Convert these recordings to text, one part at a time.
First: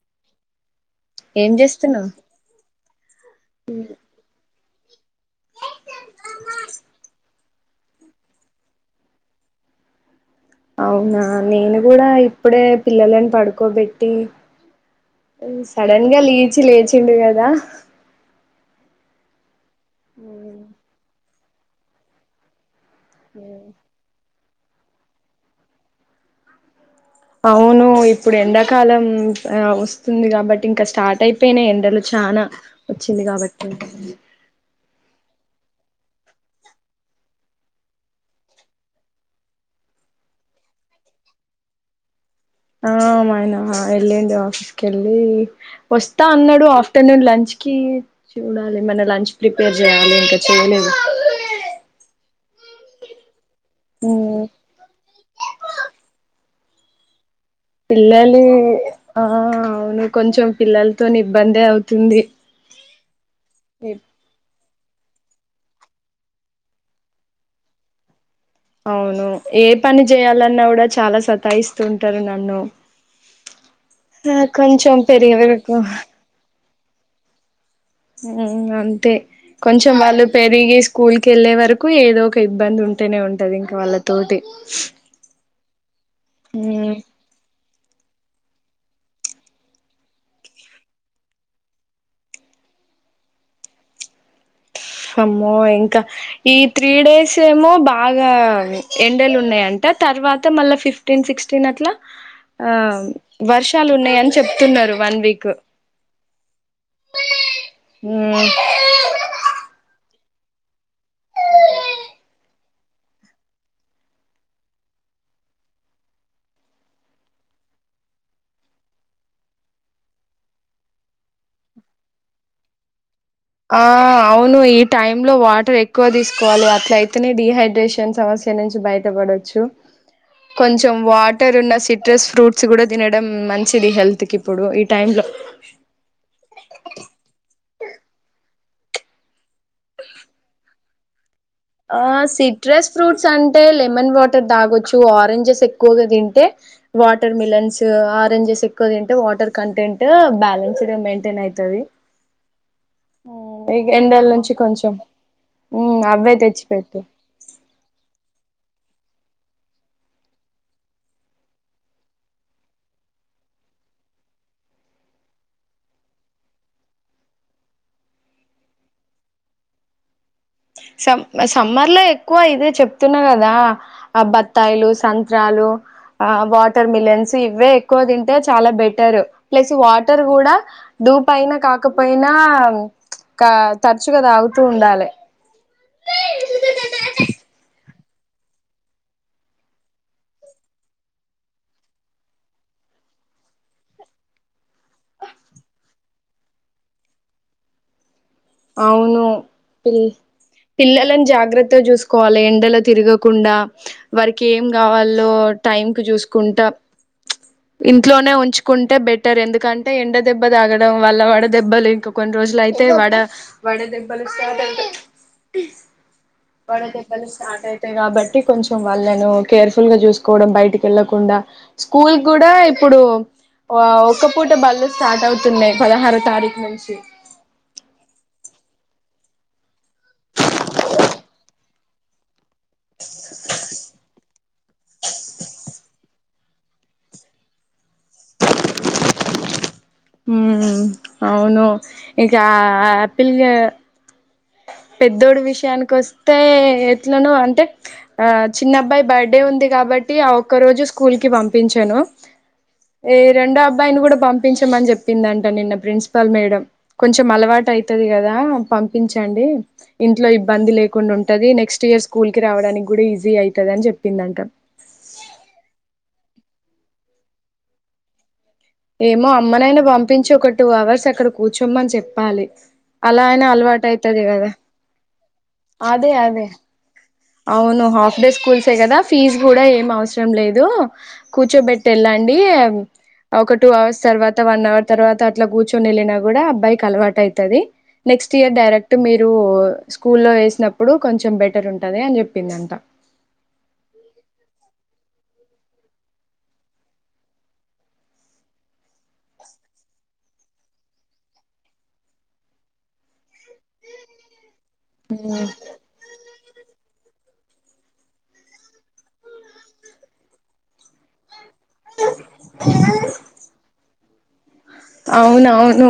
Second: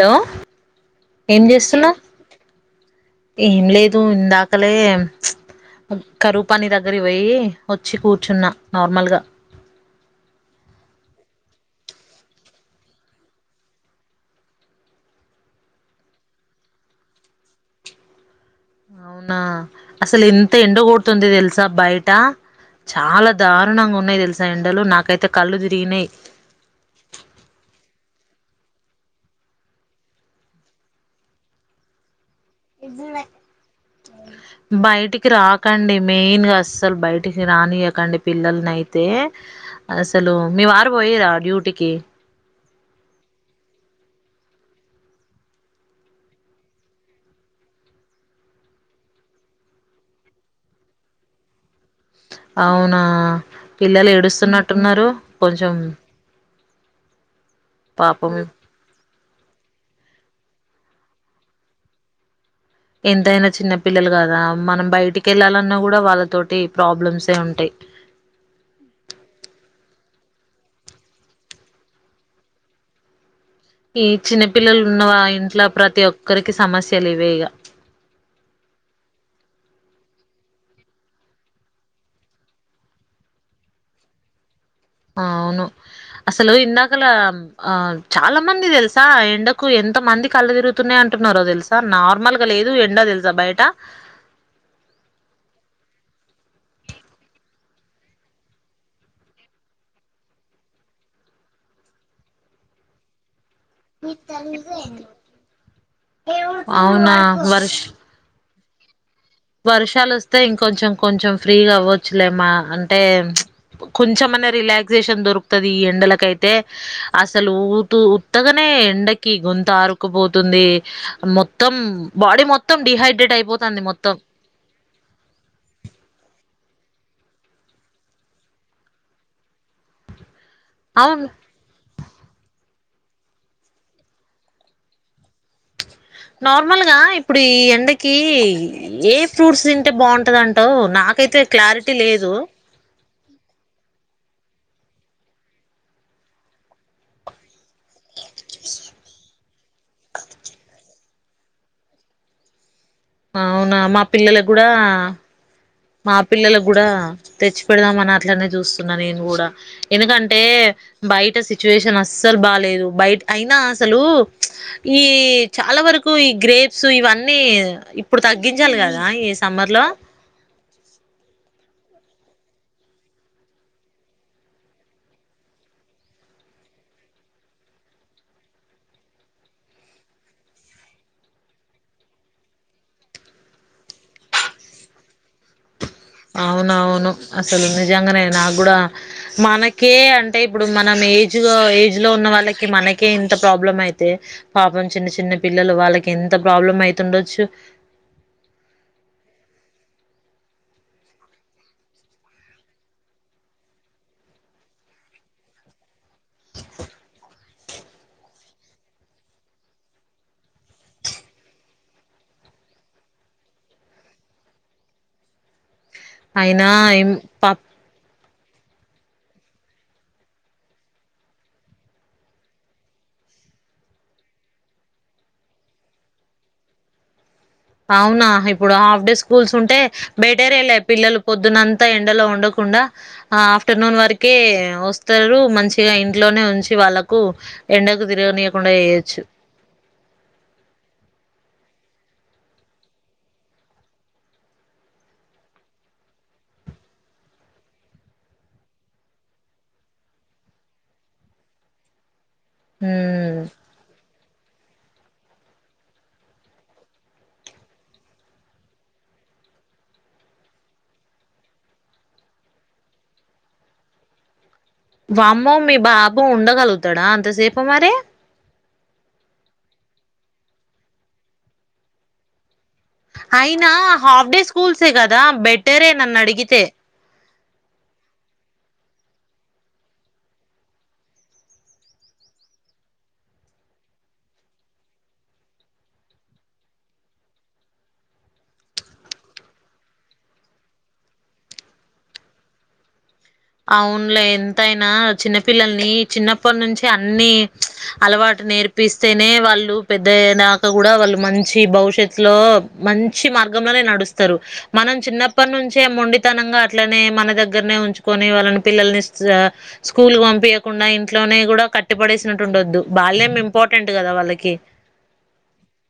Hello ఏం చేస్తున్నావు ఏం లేదు ఇందాక కలి కరూపని దగ్గర పోయి వచ్చి కూర్చున్నా నార్మల్గా అవునా నేను కూడా ఇప్పుడే పిల్లలను పడుకోబెట్టి సడన్ గా లేలీచి లేచిండు కదా. అవునా అసలు ఇంత ఎండ గోడుతుందో తె స బయట చాలా దారుణంగా ఉన్నాయి తెలుసు ఎండలు నాకైతే కళ్ళు తిరిగినాయి. అవును ఇప్పుడు ఎండాకాలం వస్తుంది. కాబట్టి ఇంకా స్టార్ట్ అయిపోయిన ఎండలు చనా బయటికి రాక క్కండి మెయిన్ గా అస్సలు బయటికి రానియకండి. పిల్లల్ని అయితే అసలు మీ వారు పోయిరా డ్యూటీకి ఆ మయనా వెళ్ళండి ఆఫీస్ క వెళ్ళి వస్తా అన్నాడు ఆఫ్టర్నూన్ లంచ్ కి చూడాలి ఏమన్నా లంచ్ ప్రిపేర్ చేయాలి ఇంకా చేయలేదు అవునా పిల్లలు ఉమ్ ఏడుస్తున్నట్టున్నారు కొంచం పిల్లాల ఆ అవును కొంచెం పిల్లలతో ఇబ్బందే అవుతుంది ఎంతైనా చిన్న పిల్లలు కదా మనం బయటికి వెళ్ళాలన్నా కూడా వాళ్ళతోటి ప్రాబ్లమ్సే ఉంటాయి అవును ఏ పని చేయాలన్నా కూడా చాలా సతాయిస్తూ ఉంటారు నన్ను ఈ ఆ చిన్న పిల్లలు కొంచెం ఉన్న పెరిగే ఇంట్లో వరకు ప్రతి ఒక్కరికి సమస్య చలివేగా అంతే కొంచెం వాళ్ళు పెరిగి స్కూల్ క వెళ్ళే వరకు ఏదో ఒక ఇబ్బంది ఉంటేనే ఉంటది ఇంకా వాళ్ళ తోటి అవును అసలు ఉమ్ ఇందాకల ఆ చాలా ఎంతమంది తెలుసా ఎండకు ఎంత మంది కళ్ళ తిరుగుతున్నాయ అంటున్నారో తెలుసా నార్మల్గా లేదు ఎండ తెలుసా బయట అమ్మో ఇంకా ఈ త్రీ డేస్ ఏమో బాగా ఎండలు ఉన్నాయంట తర్వాత మళ్ళా ఫిఫ్టీన్ సిక్స్టీన్ అట్లా ఆ వర్షాలు ఉన్నాయని చెప్తున్నారు వన్ వీక్ ఏ అవునా వర్ష వర్షాలు వస్తే ఇంకొంచెం కొంచెం ఫ్రీగా అవ్వచ్చులేమా అంటే కొంచెమనే రిలాక్సేషన్ దొరుకుతుది ఈ ఎండలకైతే అసలు ఊత ఉత్తగానే ఎండకి గుొంత ఆరుకుపోతుంది మొత్తం బాడీ మొత్తం డిహైడ్రేట్ అయిపోతుంది ఆ మొత్తం అవును ఈ టై లో వాటర్ ఎక్కువ తీసుకోవాలి అట్ల అయితేనే డిహైడ్రేషన్ సమస్య నుంచి బయటపడచ్చు కొంచెం అవును వాటర్ ఉన్న సిట్రస్ ఫ్రూట్స్ కూడా తినడం మంచిది హెల్త్కి ఇప్పుడు ఈ టైంలో నార్మల్గా ఇప్పుడు ఈ ఎండకి ఏ ఫ్రూట్స్ తింటే బాగుంటది అంటావు నాకైతే క్లారిటీ ఆ లేదు సిట్రస్ ఫ్రూట్స్ అంటే లెమన్ వాటర్ తాగొచ్చు ఆరెంజెస్ ఎక్కువగా తింటే వాటర్ మిలన్స్ ఆరెంజెస్ ఎక్కువ తంటే వాటర్ కంటెంట్ బ్యాలెన్స్డ్ తేనైతాది అవునా మా పిల్లలకు కూడా కొంచెం మా అవే పిల్లలకు కూడా తెచ్చిపెట్టు తెచ్చి పెడదాం అట్లనే చూస్తున్నా నేను కూడా ఎందుకంటే బయట సిచ్యుయేషన్ అస్సలు బాేదు బయట అయినా అసలు ఈ చాలా వరకు ఈ గ్రేప్స్ ఇవన్నీ ఇప్పుడు తగ్గించాలి కదా ఈ సమ్మర్ లో సమ్ సమ్మర్ లో ఎక్కువ ఇదే చెప్తున్నా కదా ఆ బత్తాయిలు సంత్రాలు ఆ వాటర్ మిలన్స్ ఇవే ఎక్కువ తింటే చాలా బెటర్ ప్లస్ వాటర్ కూడా డూ పయిైన కాకపోయినా తరచుగా తాగుతూ ఉండాలి అవునవును అసలు నిజంగానే నాకు కూడా మనకే అంటే ఇప్పుడు మనం ఏజ్ ఏజ్ లో ఉన్న వాళ్ళకి మనకే ఇంత ప్రాబ్లం అయితే పాపం చిన్న చిన్న పిల్లలు వాళ్ళకి ఎంత ప్రాబ్లం అయితు ఉండొచ్చు అవును పిల్ పిల్లలని జాగ్రత్త చూసుకోవాలి ఎండలో తిరగకుండా వారికి ఏం కావాలో టైం కు చూసుకో పుకుంటా ఇంట్లోనే ఉంచుకుంటే బెటర్ ఎందుకంటే ఎండ దెబ్బ తాగడం వల్ల వడ దెబ్బలు ఇంకా కొన్ని రోజులుయితే వడ వడే దెబ్బలు స్టార్ట్ అ అయినా ఏం వడదెబ్బలు పా స్టార్ట్ అయితే ఇ బట్టి కొంచెం వాళ్ళను కేర్ఫుల్ గా చూసుకోవడం బయటికి వెళ్ళకుండా స్కూల్ కూడా ఇప్పుడు ఒ పూట బళ్లు స్టార్ట్ అవుతున్నాయి పదహారో తారీఖు నుంచి అవునా ఇప్పుడు హాఫ్ డే స్కూల్స్ ఉంటే బెటరేలే పిల్లలు పొద్దున్నంతా ఎండలో ఉండకు కుండ ఆఫ్టర్నూన్ వరకు కే వస్తారు మంచిగా ఇంట్లోనే ఉంచి వాళ్ళకు ఎండకు తిరగనీయకుండా చేయొచ్చు అవును ఇంకా ఆపిల్గా పెద్దోడు విషయానికి వస్తే ఎట్లను అంటే ఆ చిన్నబ్బాయి బర్త్డే ఉంది కాబట్టి ఆ ఒక్క రోజు స్కూల్ కి పంపించాను ఏ ఉమ్ రెండో అబ్బాయిని కూడా పంపి పంపించమని చమని చెప్పిందంట నిన్న ప్రిన్సిపాల్ మేడం కొంచెం అలవాటు అయితుంది కదాం పించండి ఇంట్లో ఇబ్బంది లేకుండా ఉంటది నెక్స్ట్ ఇయర్ స్కూల్ కి రావడానికి కూడా ఈజీ అయితది అని చెప్పిందంట బమ్మ మీ బాబు ఉండగలుగుతాడా అంతసేప మరే ఏమో అమ్మనైనా పంపించి ఒక టూ అవర్స్ అక్కడ కూర్చోమ్మని చెప్పాలి అలా అయినా అలవాటు అయితది హాఫ్ డే కదా స్కూల్సే కదా బెటరే అదే నన్ను అదే అడిగితే అవును హాఫ్ డే స్కూల్సే కదా ఫీజు కూడా ఏం అవసరం లేదు కూర్చోబెట్టి వెళ్ళండి ఒక టూ అవర్స్ తర్వాత వన్ అవర్ తర్వాత అట్లా కూర్చొని వెళ్ళినా కూడా అబ్బాయికి అలవాటు అవుతుంది నెక్స్ట్ ఇయర్ డైరెక్ట్ మీరు స్కూల్లో వేసినప్పుడు కొంచెం బెటర్ ఉంటుంది ఉంటదే అని చెప్పింది అంత అవునులే ఎంతయినా చిన్నపిిల్లల్ని చిన్నప్పటి నుంచి అన్ని అలవాటు నేర్పిస్తేనే వాళ్ళు పెద్దయ్య దాకా కూడా వాళ్ళు మంచి భవిష్యత్తులో మంచి మార్గ లో నడుస్తారు మనం ఉమ్ చిన్నప్పటి నుంచే మొండితనంగా అట్లనే మన దగ్గర అక్కడనే వుంచు కని వాళ్ళని పిల్లల్ని స్కూల్ పంపించకుండా ఇంట్లోనే కూడా కట్టి పడేసినటు ఉండొద్దు బాల్యం ఇంపార్ ఫ్రెండ్ కదా వాళ్ళకి అవునవును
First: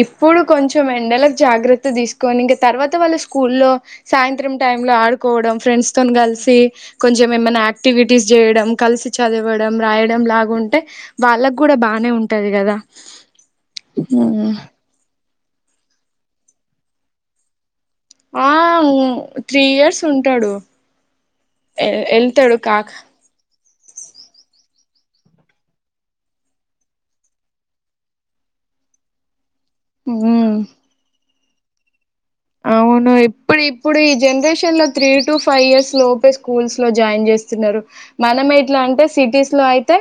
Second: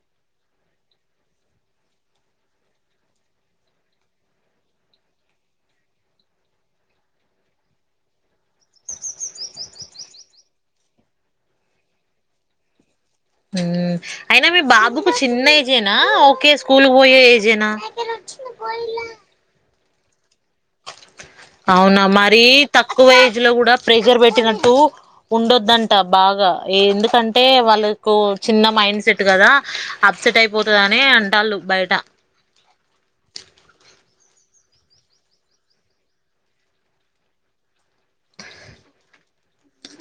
ఇప్పుడు కొంచెం ఎండలకు జాగ్రత్త తీసుకొని ఇంకా తర్వాత వాళ్ళ స్కూల్లో సాయంత్రం టైమ్ లో ఆడుకోవడం ఫ్రెండ్స్ తో కలిసి కొంచెం ఏమైనా యాక్టివిటీస్ చేయడం కలిసి చదవడం రాయడం లాగుంటే వాళ్ళకు కూడా బానే ఉంటది కదా అయినా మీ బాబుకు చిన్న ఏజేనా ఓకే స్కూల్ పోయ ఏజేనా ఆ త్రీ ఇయర్స్ ఉంటాడు అవునా మరి ఎళ్తాడు కాక తక్కువ ఎజ్ లో కూడా ప్రేకర్ పెట్టినట్టు ఉండొద్దంట బాగా ఎందుకంటే వాళ్ళకు చిన్న మైండ్ సెట్ కదా అప్సెట్ ఉమ్ అయిపోతుందిని అే నాలాగా బయట అవును ఇప్పుడు ఇప్పుడు ఈ జనరేషన్ లో త్రీ టు ఫైవ్ ఇయర్స్ లోపే స్కూల్స్ లో జాయిన్ చేస్తున్నారు మనం ఎట్లా అంటే సిటీస్ లో అయితే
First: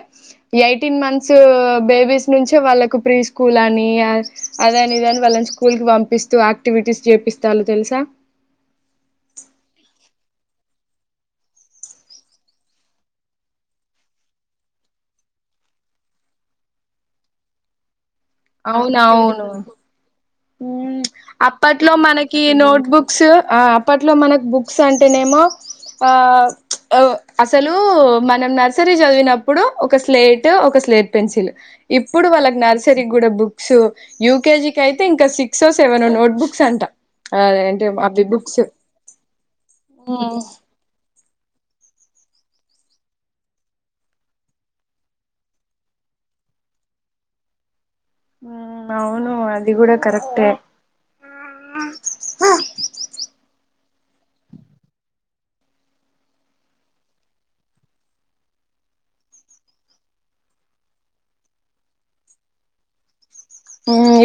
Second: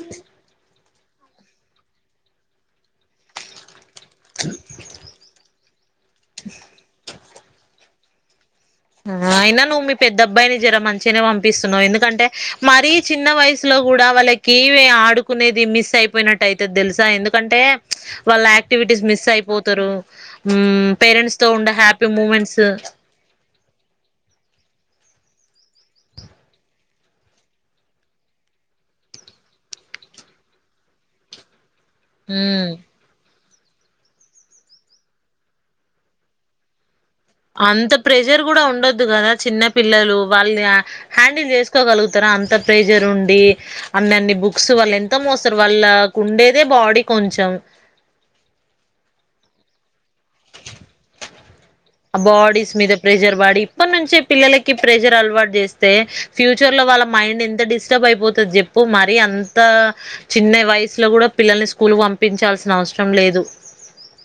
ఐ ఫిఫ్టీన్ మంత్స్ బేబీస్ నుంచే వాళ్ళకు ప్రీ స్కూల్ అని అదానిదా వళ్న్ ఫల్గం వ క్టివిటీస్ చేపిస్తాను తెలుసా అయినా నువ్వు మీ పెద్ద అబ్బాయిని జర మంచిగానే పంపిస్తున్నావు ఎందుకంటే మరీ చిన్న వయసులో కూడా వాళ్ళకి ఆడుకునేది మిస్ అయిపోయినట్టు అయితే తెలుసా ఎందుకంటే వాళ్ళ యాక్టివిటీస్ మిస్ అవునవును అయిపోతారు ఊ పేరెంట్స్ తో ఉండే అప్పట్లో హ్యాపీ మనకి మూమెంట్స్ నోట్ బుక్స్ ఆ అప్పట్లో మనకు బుక్స్ అంటేనేమో ఆ అసలు మనం నర్సరీ చదివినప్పుడు ఒక స్లేట్ ఒక స్లేట్ పెన్సిల్ ఇప్పుడు వాళ్ళకి నర్సరి బుక్స్ యూకేజి క అయితే ఇంకా సిక్స్సెవెన్ నోట్ బుక్స్ అంట అదేంటి అంత అవి ప్రెషర్ బుక్స్ కూడా ఉండొద్దు కదా చిన్న పిల్లలు వాళ్ళని హ్యాండిల్ చేసుకోగలుగుతారా అంత ప్రెషర్ ఉండి అన్ని అన్ని బుక్స్ వాళ్ళు ఎంత మోస్తారు వాళ్ళకు ఉండేదే బాడీ కొంచెం అవును అది కూడాడా కరెక్టే ఆ బాడీస్ మీద ప్రెషర్ బాడి అప్పటి నుంచే పిల్లలకి ప్రెషర్ అలవాటు చేస్తే ఫ్యూచర్ లో వాళ్ళ మైండ్ ఎంత డిస్టర్బ్ అయిపోతుంది చెప్పు మరి అంత చిన్న వయసులో కూడా పిల్లల్ని స్కూల్ పంపించాల్సిన అవసరం లేదు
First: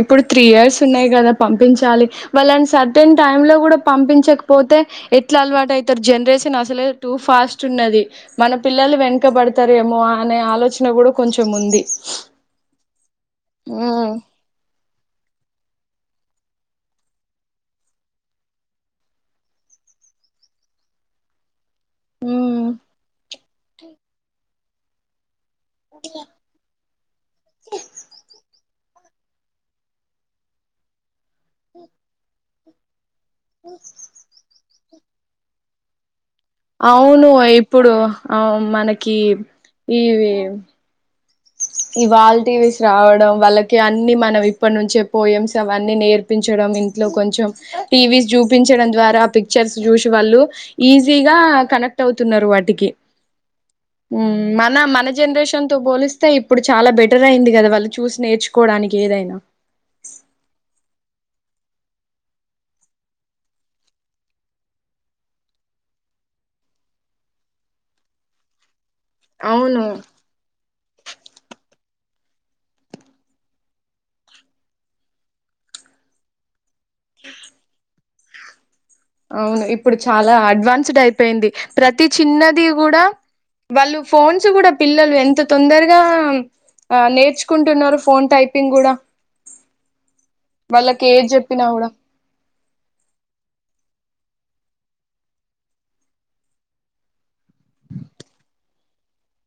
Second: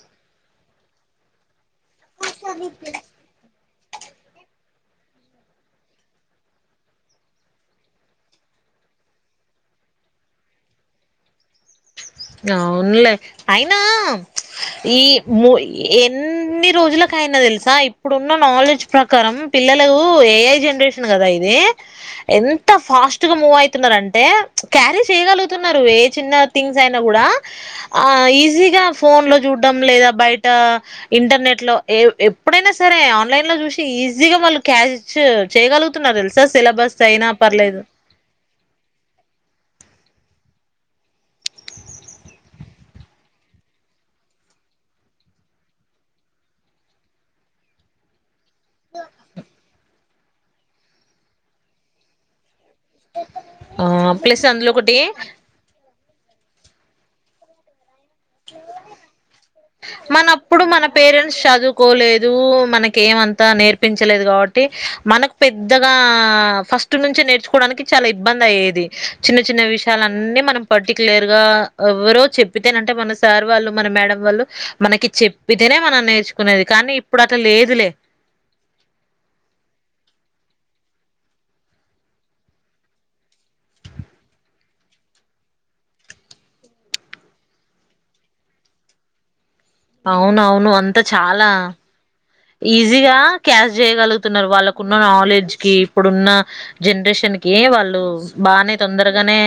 ఇప్పుడు త్రీ ఇయర్స్ ఉన్నాయి కదా పంపి పపించాలి వాళ్ళ సర్టెన్ టైమ్ లో కూడా పంపించకపోతే ఎట్లా అలవాటు అవుతారు జనరేషన్ అసలే టూ ఫాస్ట్ ఉన్నది మన పిల్లలు వెనకబడతారేమో అనే ఆలోచన కూడా కొంచెం ఉంది అవునులే అయినా హ్మ్ ఈ ఎన్ని రోజులకయినా తెలుసా ఇప్పుడున్న నాలెడ్జ్ ప్రకారం పిల్లలు ఏఐ జనరేషన్ కదా ఇది హ్మ్ ఎంత ఫాస్ట్ గా మూవ్ అయితున్న అంటే క్యారీ చేయగలుగు ఏ చిన్న థింగ్ కూడా ఈజీగా ఫోన్ లో చూడ్డం లేదా బయట ఇంటర్నెట్లో ఏ అప్పుడేనా సరే న్లైన్ లో చూసి ఈజీగా మళ్న క్యాష్ చేయగలుగుతున్నారు తెలు అవును ఇప్పుడు అ మనకి ఈ ఏ ఇవాల్ టీవీస్ రావడం వాళ్ళకి అన్ని మనం ఇప్పటి నుంచే పోయమ్స్ అవన్నీ నేర్పించడం ఇంట్లో కొంచెం టీవీస్ జూ చపించడం ద్వారా పిక్చర్స్ చూసి వాళ్ళు ఈజీగా కనెక్ట్ అవుతున్నారు వాటికి ఆ ప్లస్ అందులో మన ఒకటి మన జెనరేషన్ తూ బో ఇప్పుడు చాలా బెటర్ అయింది కదా వాళ్ళు చూసి నేర్చుకోవడానికి ఏదైనా మనప్పుడు మన పేరెంట్స్ చదువుకోలేదు మనకి ఏమంతా నేర్పించలేదు కాబట్టి మనకు పెద్దగా ఫస్ట్ నుంచి నేర్చుకోవడానికి చాలా ఇబ్బంది అయ్యేది చిన్న చిన్న అవును విషయాలన్నీ మనం పర్టిక్యులర్ గా ఎవరో చెప్పితేనంటే మనస్ సార్ వాళ్ళు మన మేడం వాళ్ళు, మనకి చెప్పితేనే మనం నేర్చుకునేది కానీ ఇప్పుడు అట్లా లేదులే‌. అవును ఇప్పుడు చాలా అడ్వాన్స్డ్ అయిపెయింది, ప్రతి చిన్నది కూడా వాళ్ళు ఫోన్స్ కూడా పిల్లలు ఎంత తొందరగా ఆ నేర్చుకుంటున్నారు, ఫోన్ టైపింగ్ కూడా అవునవును అంత వాళ్ళకి ఏది చాలా చెప్పినా కూడా ఈజీగా క్యాష్ చేయగలుగుతున్నారు. వాళ్ళకున్న నాలెడ్జ్ కి ఇప్పుడున్న జనరేషన్ కె వాళ్ళు బానే తొందరగానే,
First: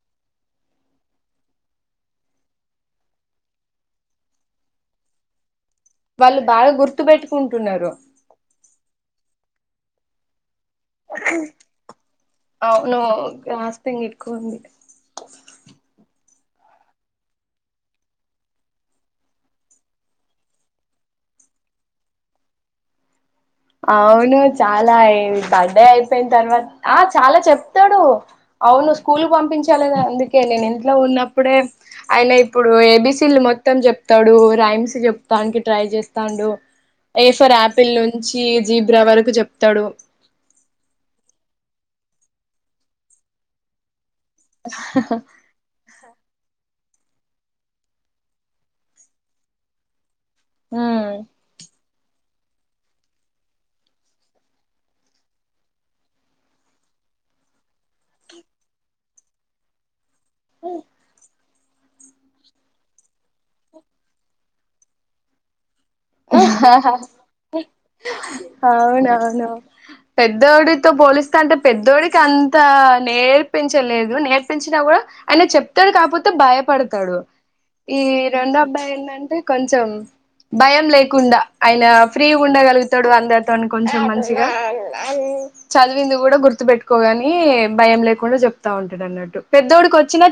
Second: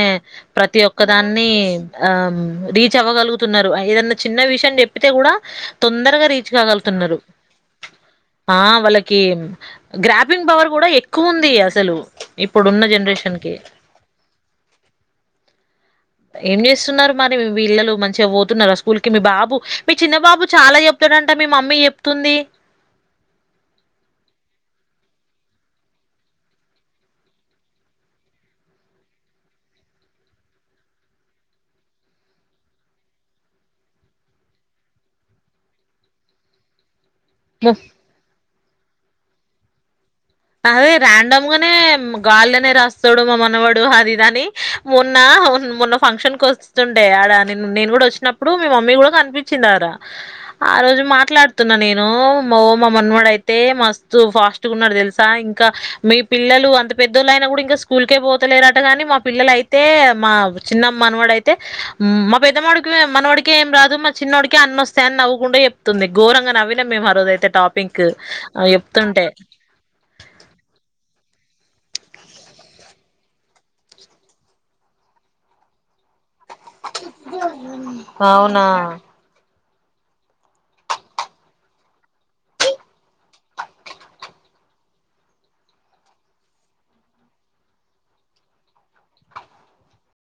ప్రతి ఒక్క దాన్ని ఆ రీచ్ అవ్వగలుగుతున్నరు, ఏదన్నా చిన్న విషయం చెప్పితే కూడా తొందరగా వాళ్ళు రీచ్ బాగా గుర్తు కాగలుగుతున్నారు పెట్టుకుంటున్నర్. ఆ వాలిక్ కి గ్రాపింగ్ పవర్ కూడా ఎక్కువుంది. అసలు ఇప్పుడు ఉన్న అవును జనరేషన్ కి గ్రాస్పింగ్ ఎక్కువ ఉంది ఏం చేస్సున్నారు మరి వీల్లలు మంచిగా పోతున్నారా, స్కూల్ కి మీ బాబు మీ చిన్న బాబు చాలా చెప్తాడంట మీ మమ్మీ చెప్తుంది. అవును చాలా ఐ బర్డే అయిపెన్ తర్వాత్, ఆ చాలా చెప్తాడు అవును స్కూల్ పంపించాలదే, అందుకే నేను ఇంట్లో ఉన్నప్పుడే, ఆయన ఇప్పుడు ఏబిసీలు మొత్తం చెప్తాడు, రైమ్స్ చెప్తానికి ట్రై చేస్తాండు. ఏఫర్ యాపిల్ ను జీబ్రా వరకు చెప్తాడు. అదే రాండమ్ గానే గాల్లెనే రాస్తాడు, మా మనవాడు అది ఇ దని మొన్నా ఉన్ మొన్న ఫంక్షన్ కో వస్తుంటే ఆడ నిన్ నేను కూడా వచ్చినప్పుడు, మీ మమ్మీ కూడా కనిపించింది ఆడ ఆ రోజు ఉమ్ మాట్లాడుతున్నా నే ను మా మనవడయితే మస్తు ఫాస్ట్ గా ఉన్నాడ్ తెల్ స ఇంకా మీ పిల్లలు అంత పెద్దోళ్ళు అయినా కూడా ఇంకా స్కూల్కే పోతలేరట కానీ మా పిల్లల అయితే మా చిన్నమ్ మనవడైయ్ తే మా పెద్దవాడికి మనవాడికేం రాదు మా చిన్నవాడికే అన్నిస్తాయని అన్నవ్ గుండెచె తుంది ఘోరంగా నవ్వినం మేము, ఆ రోజైతే టాపిక్ ఆ చెప్తుంటే అవునవును పెద్దోడితో పోలిస్తాంటే పెద్దోడికి అంతా నేర్పించలేదు, నేర్పించినా కూడా ఆయన చెప్తాడు కాకపో త భయపడతాడు. ఈ అవునా రెండోబ్బాయ్ ఏంటంటే కొంచెం భయం లేకుండా ఆయన ఫ్రీ ఉండగలుగుతాడు, అందరి తోని కొంచెం మంచిగా చదివింది‌. కూడా గుర్తు పెట్టుకోకానీ భయం లేకుండా చెప్తా ఉంటాడు అన్నట్టు, పెద్దోడికి వచ్చిన